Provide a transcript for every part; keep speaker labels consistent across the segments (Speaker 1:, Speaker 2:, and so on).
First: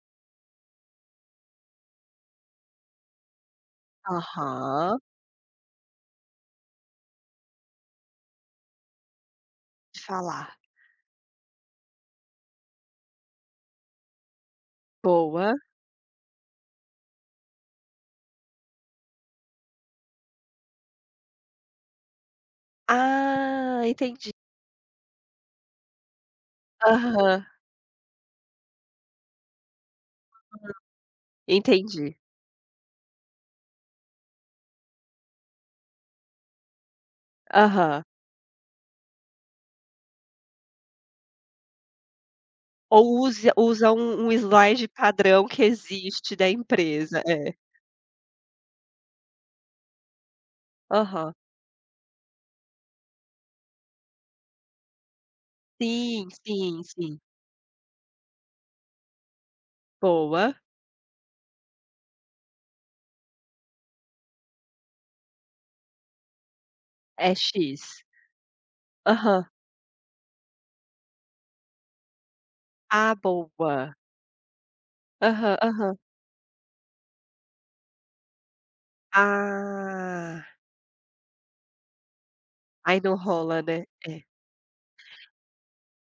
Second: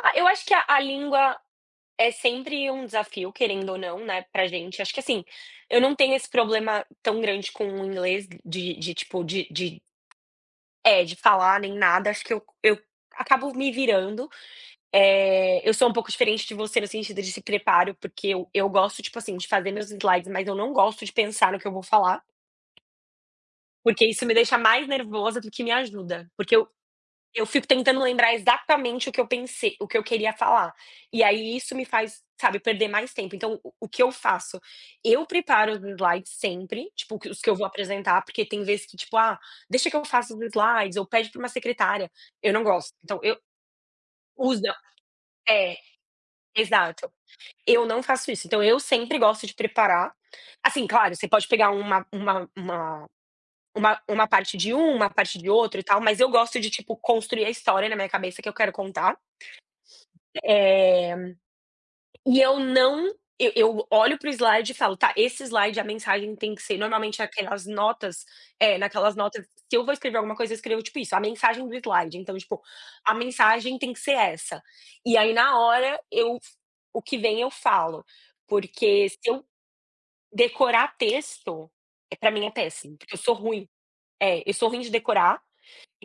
Speaker 1: Ah, eu acho que a a língua é sempre um desafio querendo ou não, né, para gente, acho
Speaker 2: Aham.
Speaker 1: que assim, eu não tenho esse problema tão grande com o inglês de de tipo de de,
Speaker 2: Falar.
Speaker 1: eh, de falar nem nada, acho que eu eu acabo me virando.
Speaker 2: Boa.
Speaker 1: Eh, eu sou um pouco diferente de você no sentido de se preparo, porque eu eu gosto tipo assim de fazer meus slides mas eu não gosto de pensar no que eu vou falar.
Speaker 2: Ah,
Speaker 1: Porque isso
Speaker 2: entendi.
Speaker 1: me deixa mais nervosa do que me ajuda. Porque eu
Speaker 2: Aham.
Speaker 1: eu fico tentando lembrar exatamente o que eu pensei o que eu queria
Speaker 2: Uhum.
Speaker 1: falar. E aí isso me
Speaker 2: Entendi.
Speaker 1: faz, sabe, perder mais tempo então o que eu faço? Eu preparo os slides sempre, tipo que os que eu vou
Speaker 2: Aham.
Speaker 1: apresentar, porque tem vezes que tipo: "Ah, deixa que eu faça os slides, ou pede para uma secretária", eu não gosto. Então
Speaker 2: Ou
Speaker 1: eu, quando
Speaker 2: usa usa um um
Speaker 1: você usa,
Speaker 2: slide padrão que
Speaker 1: é,
Speaker 2: existe da
Speaker 1: exato.
Speaker 2: empresa, é.
Speaker 1: Eu não faço isso, então eu sempre gosto de preparar. Assim claro, você
Speaker 2: Aham.
Speaker 1: pode pegar uma uma uma uma uma parte de um, uma parte de outro e tal mas
Speaker 2: Sim,
Speaker 1: eu gosto de
Speaker 2: sim,
Speaker 1: tipo
Speaker 2: sim.
Speaker 1: construir a história na minha cabeça que eu quero contar.
Speaker 2: Boa.
Speaker 1: Eh, e eu não, eu eu olho para o slide e falo: "Tá", esse slide a mensagem tem que ser normalmente
Speaker 2: É
Speaker 1: aquelas
Speaker 2: "X".
Speaker 1: notas, eh naquelas notas,
Speaker 2: Aham.
Speaker 1: se eu vou escrever alguma coisa eu escrevo tipo isso, a mensagem do slide então tipo, a
Speaker 2: Ah,
Speaker 1: mensagem tem
Speaker 2: boa.
Speaker 1: que ser essa. E aí
Speaker 2: Aham,
Speaker 1: na
Speaker 2: aham.
Speaker 1: hora eu f o que vem eu falo, porque se eu
Speaker 2: Ah.
Speaker 1: decorar texto, para mim é péssimo,
Speaker 2: Aí
Speaker 1: porque
Speaker 2: não
Speaker 1: eu sou
Speaker 2: rola,
Speaker 1: ruim,
Speaker 2: né, é.
Speaker 1: é, eu sou ruim de decorar,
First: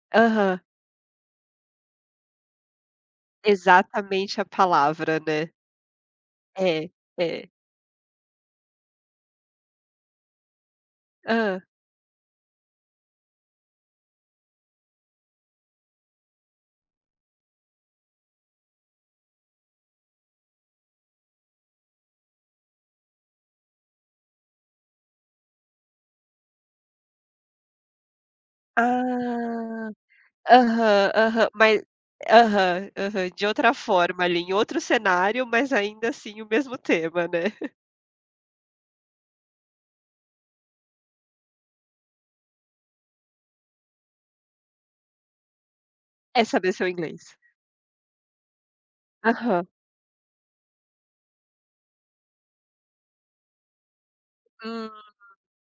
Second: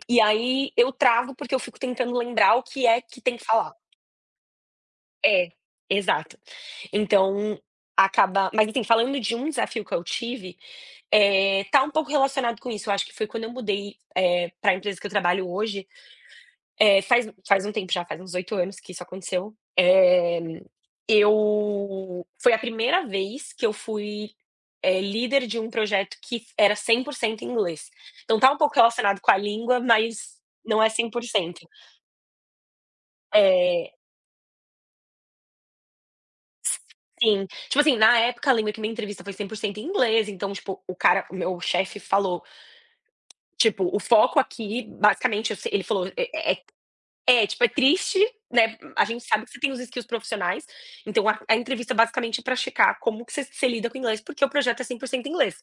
Speaker 1: e
Speaker 2: Aham.
Speaker 1: aí eu travo, porque eu fico tentando lembrar o que é que tem que falar.
Speaker 2: Exatamente a palavra,
Speaker 1: É,
Speaker 2: né.
Speaker 1: exato.
Speaker 2: É, é.
Speaker 1: Então, acaba mas assim falando de um desafio que eu tive,
Speaker 2: Hã.
Speaker 1: eh, tá um pouco relacionado com isso, acho que foi quando eu mudei, eh, para empresa que eu trabalho hoje, eh, faz um faz um tempo já, faz uns 8 anos que isso aconteceu. Eh, eu foi a 1º vez que eu fui, eh, líder de um projeto que era 100% em inglês. Então está um pouco relacionado com a língua,
Speaker 2: Ah,
Speaker 1: mas não é cem
Speaker 2: aham,
Speaker 1: por
Speaker 2: aham
Speaker 1: cento.
Speaker 2: mas, aham, aham de outra
Speaker 1: É
Speaker 2: forma ali em outro cenário mas ainda assim o mesmo
Speaker 1: S
Speaker 2: tema, né.
Speaker 1: sim. Tipo assim, na época eu lembro que minha entrevista foi 100% em inglês então tipo, o cara, o meu chefe falou. Tipo, o foco aqui basicamente eu sei ele falou,
Speaker 2: É
Speaker 1: é
Speaker 2: saber seu inglês.
Speaker 1: é, tipo é triste, né, a gente sabe que você
Speaker 2: Aham.
Speaker 1: tem os skills profissionais, então a a entrevista basicamente é para checar como que você você lida com o inglês porque o projeto é
Speaker 2: Hum.
Speaker 1: 100% inglês.